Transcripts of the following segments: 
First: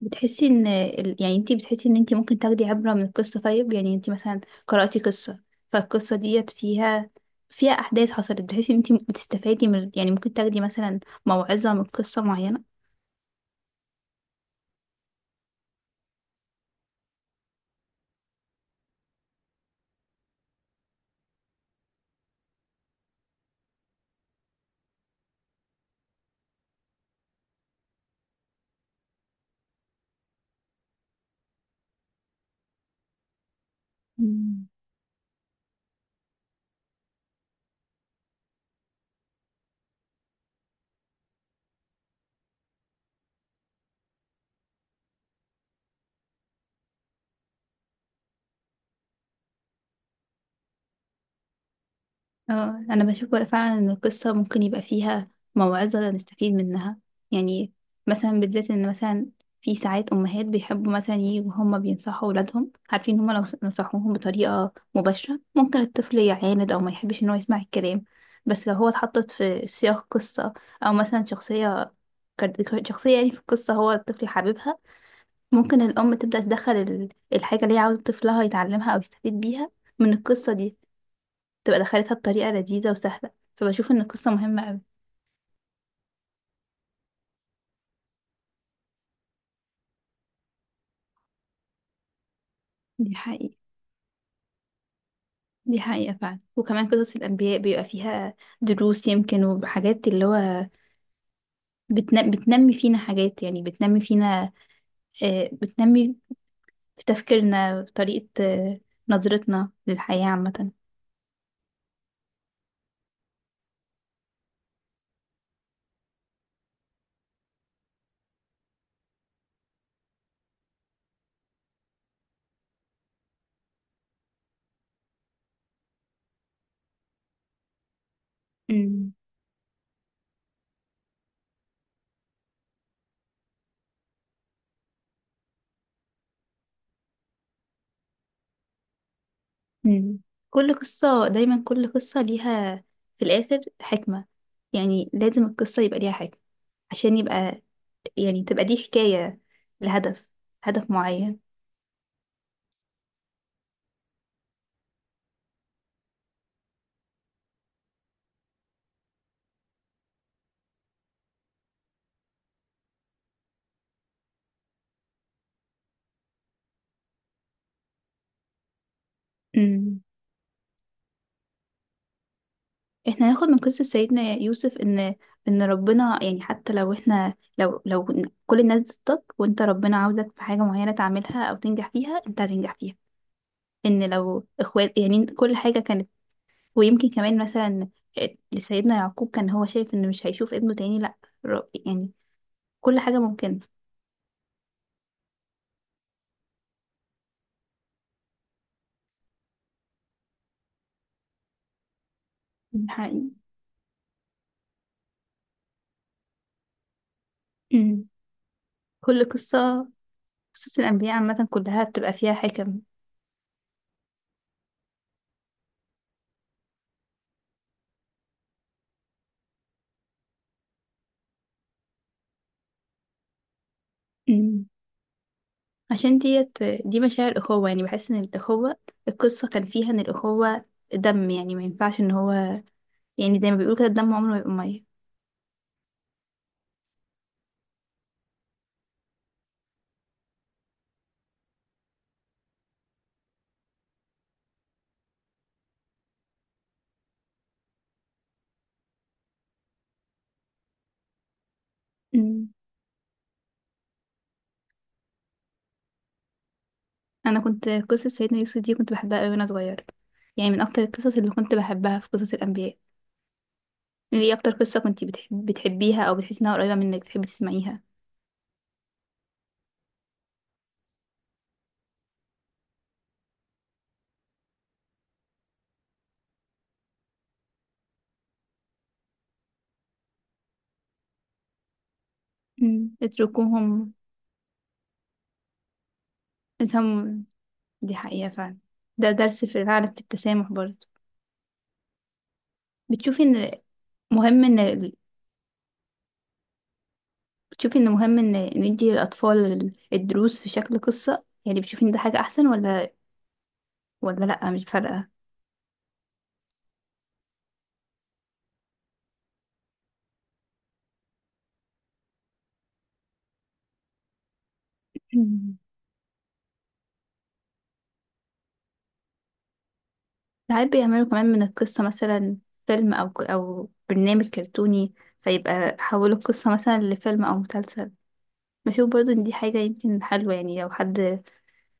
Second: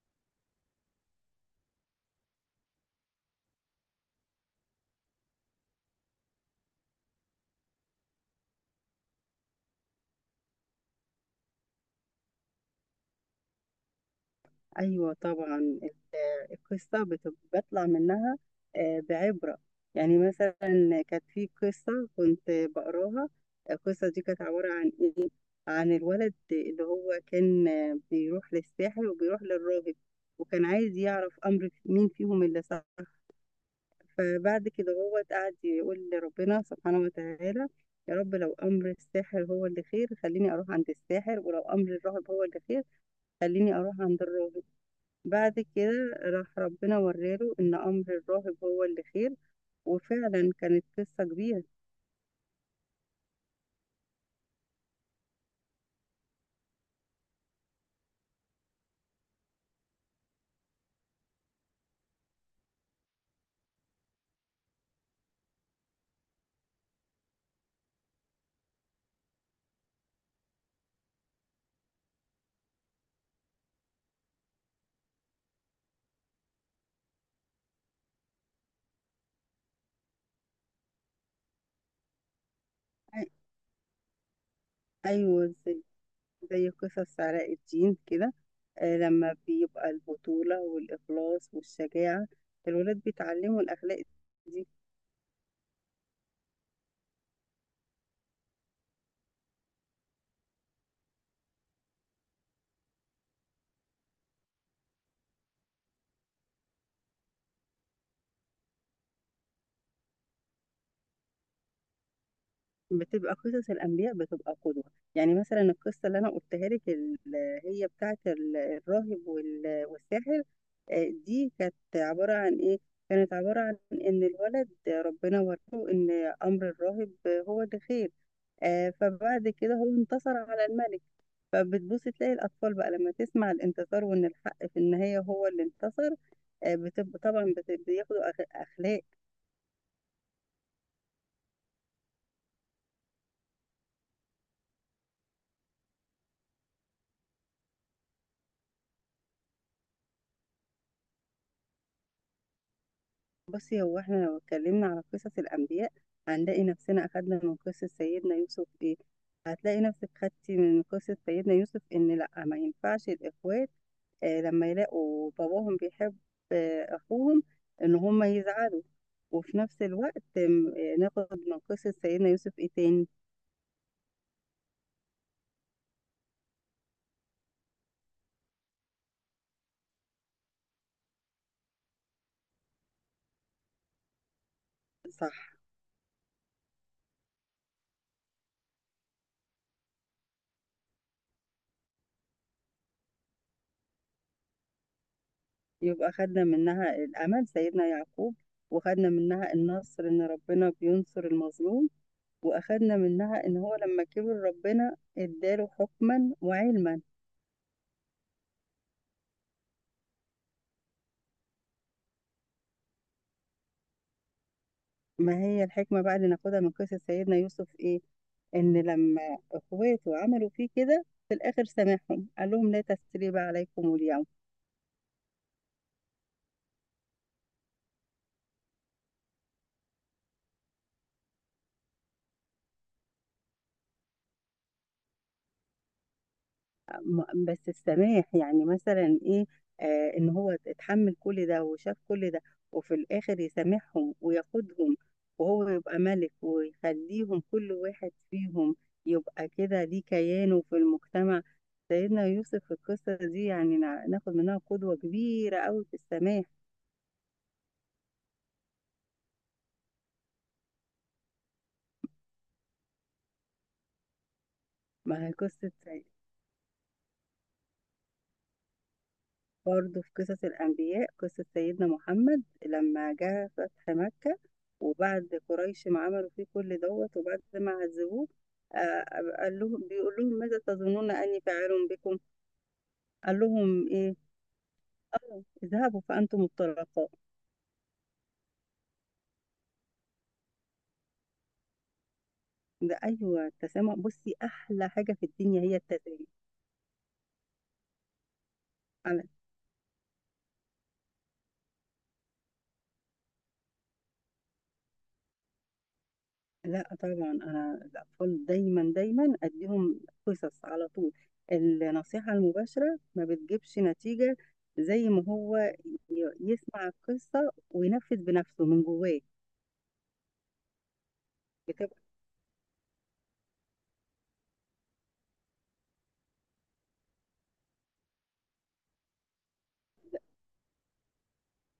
بتحسي ان يعني انتي بتحسي ان انتي ممكن تاخدي عبرة من القصة؟ طيب، يعني انتي مثلا قرأتي قصة فالقصة ديت فيها احداث حصلت، بتحسي ان انتي بتستفادي من، يعني ممكن تاخدي مثلا موعظة من قصة ايوه طبعا القصه بطلع منها بعبره. يعني مثلا كانت في قصه كنت بقراها. القصه دي كانت عباره عن ايه؟ عن الولد اللي هو كان بيروح للساحر وبيروح للراهب، وكان عايز يعرف امر مين فيهم اللي صح. معينة؟ فبعد كده هو قعد يقول لربنا سبحانه وتعالى: يا رب لو امر الساحر هو اللي خير خليني اروح عند الساحر، ولو امر الراهب هو اللي خير خليني اروح عند الراهب. بعد كده راح ربنا وراله إن أمر الراهب هو اللي خير، وفعلا كانت قصة كبيرة. اه، انا بشوف بقى فعلا ان القصه ممكن يبقى فيها موعظه نستفيد منها. يعني مثلا بالذات ان مثلا في ساعات امهات بيحبوا مثلا يجوا هما بينصحوا اولادهم، عارفين هما لو نصحوهم بطريقه مباشره ممكن الطفل يعاند او ما يحبش ان هو يسمع الكلام، بس لو هو اتحطت في سياق قصه او مثلا شخصيه شخصيه يعني في القصه هو الطفل حاببها، ممكن الام تبدا تدخل الحاجه اللي هي عاوزه طفلها يتعلمها او يستفيد بيها من القصه دي، تبقى دخلتها بطريقة لذيذة وسهلة. أي- فبشوف ان القصة مهمة قوي. أيوة زي قصص علاء الدين كده. لما بيبقى البطولة والإخلاص والشجاعة الولاد دي حقيقة. بيتعلموا الأخلاق. دي دي حقيقة فعلا، وكمان قصص الأنبياء بيبقى فيها دروس، يمكن وحاجات اللي هو بتنمي فينا حاجات، يعني بتنمي فينا، بتنمي في تفكيرنا، في طريقة، نظرتنا للحياة عامة. بتبقى قصص الأنبياء بتبقى قدوة. يعني مثلا القصة اللي أنا قلتها لك اللي هي بتاعة الراهب والساحر، دي كانت عبارة عن إيه؟ كانت عبارة عن إن الولد ربنا وراه إن أمر الراهب هو اللي خير. امم فبعد كده هو انتصر على الملك. فبتبص تلاقي الأطفال بقى لما تسمع الانتصار وإن الحق في النهاية هو اللي انتصر، بتبقى طبعا بياخدوا أخلاق. امم كل قصة دايما، كل قصة ليها في الآخر حكمة. يعني لازم القصة يبقى ليها حكمة عشان يبقى، يعني تبقى دي حكاية لهدف، هدف معين. بصي هو احنا لو اتكلمنا على قصص الأنبياء هنلاقي نفسنا أخدنا من قصة سيدنا يوسف إيه؟ هتلاقي نفسك خدتي من قصة سيدنا يوسف إن لأ ما ينفعش الإخوات آه لما يلاقوا باباهم بيحب آه أخوهم إن هما يزعلوا. وفي نفس امم الوقت آم، آه، ناخد من قصة سيدنا يوسف إيه تاني؟ احنا هناخد من قصة سيدنا يوسف ان، ان ربنا يعني حتى لو احنا لو كل الناس ضدك وانت ربنا عاوزك في حاجة معينة تعملها او تنجح فيها انت هتنجح فيها، ان لو اخوات يعني صح. كل حاجة كانت. ويمكن كمان مثلا سيدنا يعقوب كان هو شايف انه مش هيشوف ابنه تاني، لا، يعني كل حاجة ممكنة. يبقى خدنا منها الأمل سيدنا يعقوب، وخدنا منها النصر إن ربنا بينصر المظلوم، ده وأخدنا حقيقي. منها إن هو لما كبر ربنا اداله حكما وعلما. امم كل قصة، قصص الأنبياء عامة كلها بتبقى فيها حكم. ما هي الحكمة بقى اللي ناخدها من قصة سيدنا يوسف إيه؟ إن لما إخواته عملوا فيه كده في الآخر سامحهم، قال لهم لا تسريب عليكم اليوم. مم. عشان ديت، دي مشاعر أخوة، يعني بحس إن الأخوة، القصة كان فيها إن الأخوة دم، يعني ما ينفعش إن هو، يعني زي ما بيقولوا كده، الدم عمره ما يبقى مية. بس السماح يعني مثلا ايه؟ آه ان هو اتحمل كل ده وشاف كل ده وفي الاخر يسامحهم وياخدهم، وهو يبقى ملك ويخليهم كل واحد فيهم يبقى كده ليه كيانه في المجتمع. سيدنا مم. يوسف في القصة دي يعني ناخد منها قدوة كبيرة قوي في السماح. أنا كنت قصة سيدنا يوسف دي كنت بحبها أوي وأنا صغيرة، يعني من أكتر القصص اللي كنت بحبها في قصص الأنبياء. يعني إيه أكتر قصة كنت ما هي بتحب قصة بتحبيها أو بتحسي إنها قريبة منك بتحبي تسمعيها؟ برضه في قصص الأنبياء قصة سيدنا محمد لما جه فتح مكة، وبعد قريش ما عملوا فيه كل دوت وبعد ما عذبوه، آه، قال لهم بيقول لهم: ماذا تظنون أني فاعل بكم؟ مم. قال لهم اتركوهم. إيه؟ أو اذهبوا فأنتم الطلقاء. اتهم. دي حقيقة فعلا. ده درس في العالم في التسامح برضه. ده بتشوفي أيوه إن التسامح. بصي مهم إن أحلى حاجة في الدنيا هي التسامح. بتشوفي ان مهم ان ندي للاطفال الدروس في شكل قصة، يعني بتشوفي ان ده حاجة احسن ولا، ولا لا مش فارقة؟ لا طبعا انا الاطفال دايما دايما اديهم قصص على طول. النصيحه المباشره ما بتجيبش نتيجه، زي ما مم. هو يسمع القصه وينفذ بنفسه من جواه. ساعات بيعملوا كمان من القصة بتبقى مثلا فيلم او او برنامج كرتوني، فيبقى حولوا القصة مثلا لفيلم او مسلسل. بشوف برضو ان دي حاجة يمكن حلوة، يعني لو حد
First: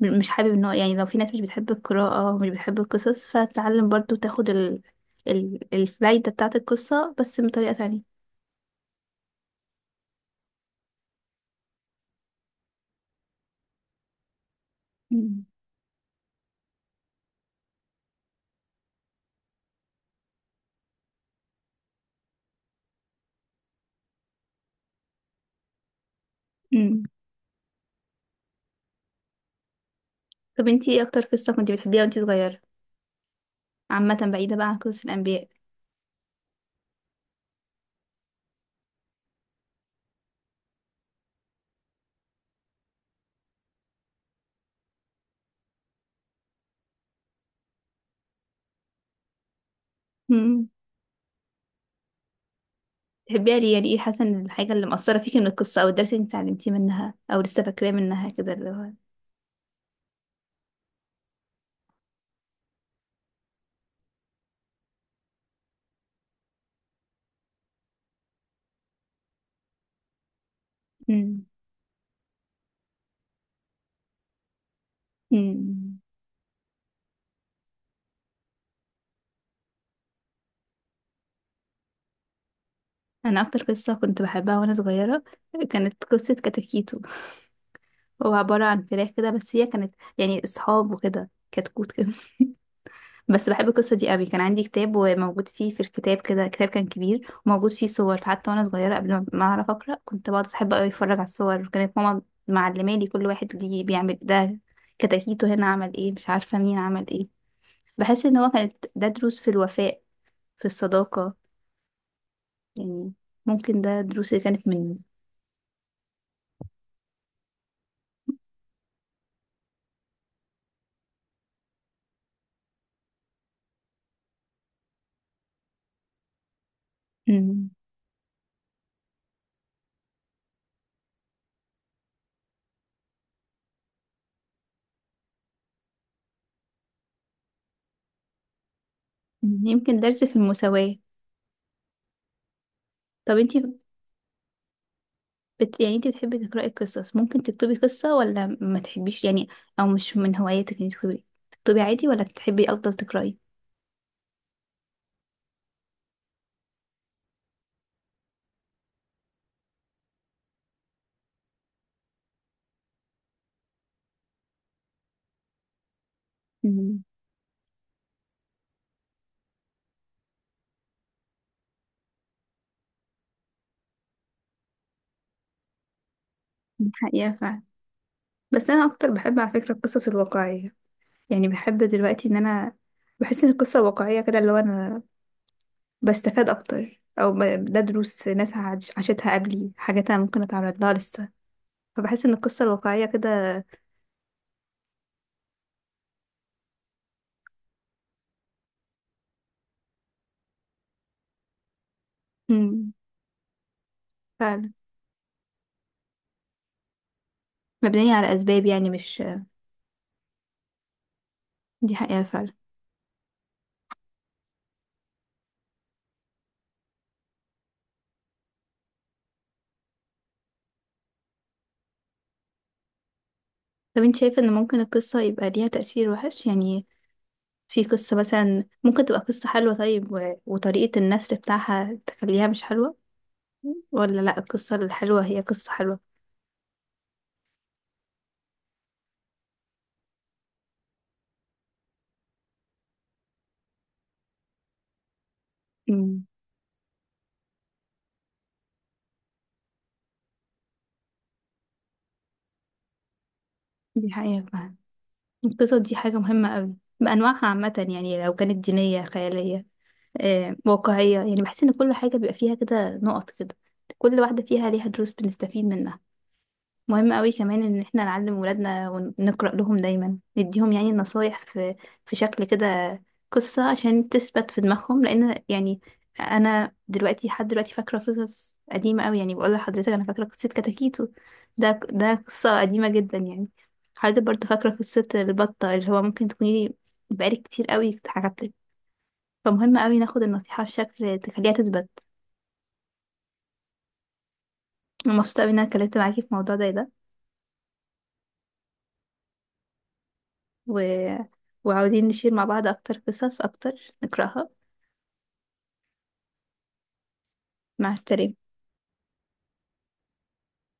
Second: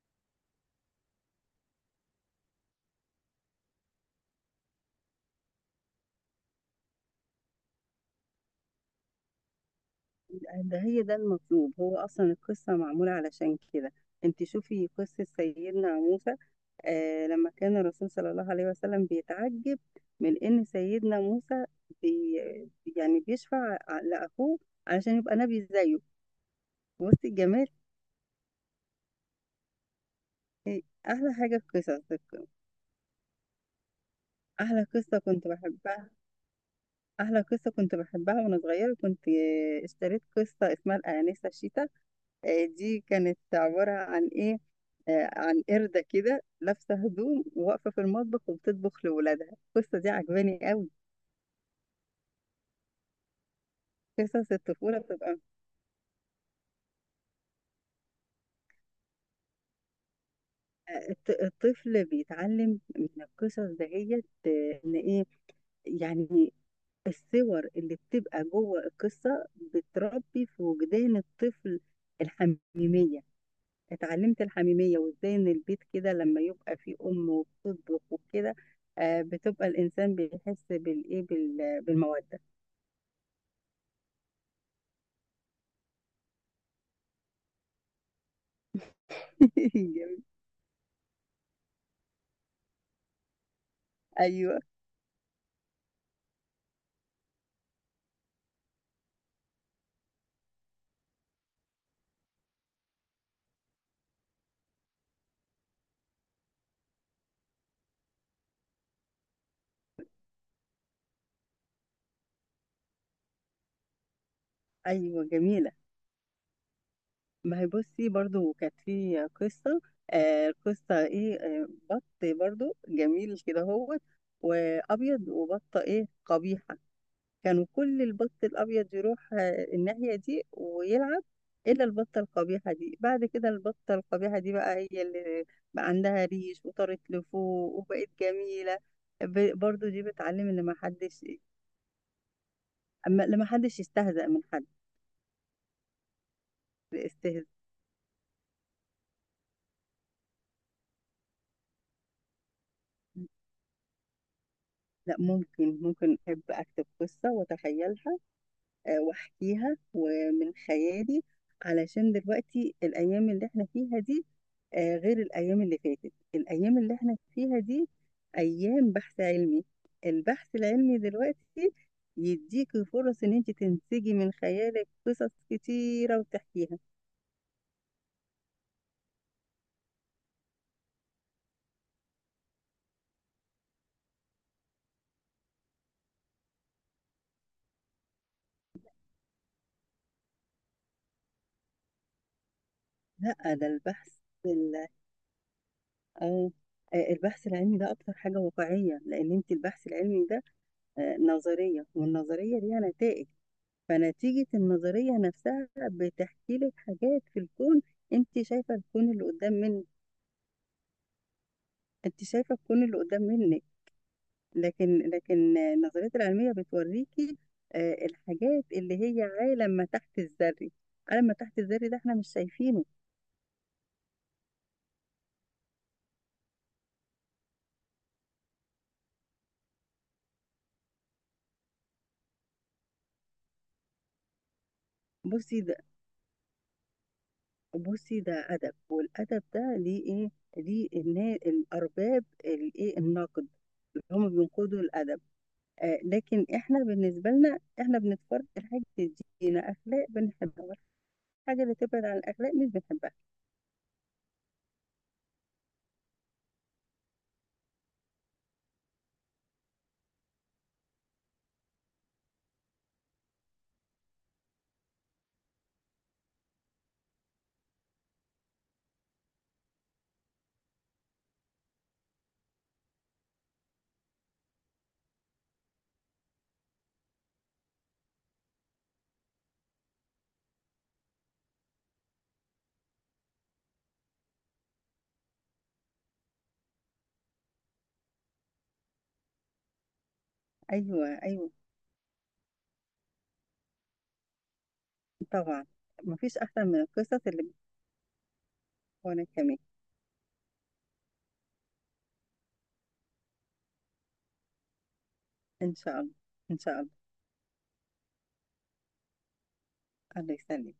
مش حابب ان هو، يعني لو في ناس مش بتحب القراءة ومش بتحب القصص، فتتعلم برضو تاخد الفايدة بتاعة القصة بس بطريقة تانية. ده هي ده المطلوب، هو اصلا القصه معموله علشان كده. انت شوفي قصه مم. سيدنا موسى، آه لما كان الرسول صلى الله عليه وسلم بيتعجب من ان سيدنا موسى بي يعني بيشفع لاخوه علشان يبقى نبي زيه. مم. بصي الجمال. طب إيه انتي ايه اكتر احلى قصة حاجه كنتي في بتحبيها قصص وانتي صغيرة، عامة بعيدة بقى عن احلى قصص قصه الأنبياء؟ كنت بحبها. احلى قصه كنت بحبها وانا صغيره كنت اشتريت قصه اسمها الانسه الشيتا. دي كانت عباره عن ايه؟ عن قرده كده لابسه هدوم وواقفه في المطبخ وبتطبخ لاولادها. القصه دي عجباني مم. قوي. تحبيها ليه؟ يعني ايه حاسة ان قصص الحاجة اللي الطفوله مأثرة بتبقى فيكي من القصة أو الدرس اللي انت اتعلمتيه منها أو لسه فاكراه منها كده اللي هو؟ الطفل بيتعلم من القصص دهيت ان ايه؟ يعني الصور اللي بتبقى جوه القصة بتربي في وجدان مم. الطفل الحميمية. اتعلمت الحميمية وازاي ان البيت مم. كده لما يبقى فيه أم وبتطبخ وكده، بتبقى الإنسان بيحس بالإيه بالمودة. أنا أكتر قصة كنت بحبها وأنا صغيرة كانت قصة كتاكيتو. هو عبارة عن فراخ كده، بس هي كانت جميل. يعني أصحاب وكده، كتكوت كده. بس بحب القصة دي قوي، كان أيوه عندي كتاب وموجود فيه، في الكتاب كده كتاب كان كبير وموجود فيه صور، حتى وانا صغيرة قبل ما اعرف اقرأ كنت بقعد احب قوي اتفرج على الصور، وكانت ماما معلمة لي كل واحد ليه بيعمل ده، كتاكيته هنا عمل ايه، مش عارفة مين عمل ايه. بحس ان هو كانت ده دروس في الوفاء، في الصداقة، يعني ممكن ده دروس اللي كانت مني. أيوه جميلة. ما هي بصي برضو كانت في قصة قصة إيه آه، بط برضو جميل كده هو وأبيض وبطة إيه قبيحة. كانوا مم. كل البط الأبيض يروح الناحية دي ويلعب إلا البطة القبيحة دي. بعد كده البطة القبيحة دي بقى هي اللي بقى عندها ريش وطارت لفوق وبقت جميلة. برضو يمكن دي درس في بتعلم إن ما المساواة. حدش، أما طب لما انتي حدش يستهزأ من حد. يعني انت بتحبي تقرأي قصص، ممكن استهزاء. تكتبي قصة ولا ما تحبيش، يعني او مش من هواياتك انك تكتبي، تكتبي عادي ولا بتحبي افضل تقرأي؟ لا ممكن ممكن أحب أكتب قصة وأتخيلها، واحكيها ومن خيالي، علشان دلوقتي الايام اللي احنا فيها دي غير الايام اللي فاتت. الايام اللي امم احنا فيها دي ايام بحث علمي. البحث العلمي دلوقتي يديك فرص ان انت تنسجي من خيالك قصص كتيرة وتحكيها. الحقيقة فعلا. بس انا اكتر بحب على فكرة القصص الواقعية، يعني بحب دلوقتي ان انا بحس ان القصة واقعية كده اللي هو انا بستفاد اكتر او ده دروس ناس عاشتها قبلي، حاجات انا ممكن اتعرض لها لسه، فبحس ان القصة الواقعية لا كده. ده البحث ال- اه البحث العلمي ده اكتر حاجة واقعية، لان انت البحث العلمي ده نظرية، والنظرية ليها امم نتائج، فنتيجة فعلا النظرية نفسها بتحكي لك حاجات في الكون. مبنية على انت اسباب شايفة يعني الكون مش. اللي قدام من دي حقيقة انت فعلا. شايفة الكون اللي قدام منك، لكن النظريات العلمية بتوريكي الحاجات اللي هي عالم ما تحت الذري. عالم ما تحت الذري ده احنا مش شايفينه. طب انت شايفة ان ممكن القصة يبقى ليها تأثير وحش؟ يعني في قصة مثلا ممكن تبقى قصة حلوة طيب وطريقة النثر بتاعها تخليها مش حلوة، ولا لا القصة الحلوة هي بصي قصة ده حلوة؟ بصي ده أدب، والأدب ده ليه ايه؟ ليه الأرباب النقد اللي هم بينقدوا الأدب. امم لكن احنا بالنسبة لنا احنا بنتفرج الحاجة اللي تدينا اخلاق بنحبها، والحاجة اللي تبعد عن الاخلاق مش بنحبها. دي حقيقة فعلا. القصة دي حاجة مهمة قوي بأنواعها عامة، يعني لو كانت دينية، خيالية، واقعية، يعني بحس ان كل حاجة بيبقى فيها كده نقط كده، كل واحدة فيها ليها دروس بنستفيد منها. مهم قوي كمان ان احنا نعلم ولادنا ونقرأ لهم دايما، نديهم يعني النصايح في شكل كده، قصة عشان تثبت في دماغهم، لان يعني انا دلوقتي لحد دلوقتي فاكرة قصص قديمة قوي، يعني بقول لحضرتك انا فاكرة قصة كتاكيتو، ده قصة قديمة جدا يعني، حضرتك برضه فاكرة قصة البطة اللي هو ممكن تكوني بقالك كتير قوي اتحكت لك. فمهم قوي ناخد النصيحة ايوه بشكل ايوه تخليها تثبت. أنا مبسوطة قوي ان طبعا. انا اتكلمت معاكي في مفيش موضوع احسن زي من ده. القصص اللي وانا كمان. و... وعاوزين نشير مع بعض أكتر قصص أكتر نقرأها. ان شاء الله، ان شاء الله. مع السلامة. الله يسلمك.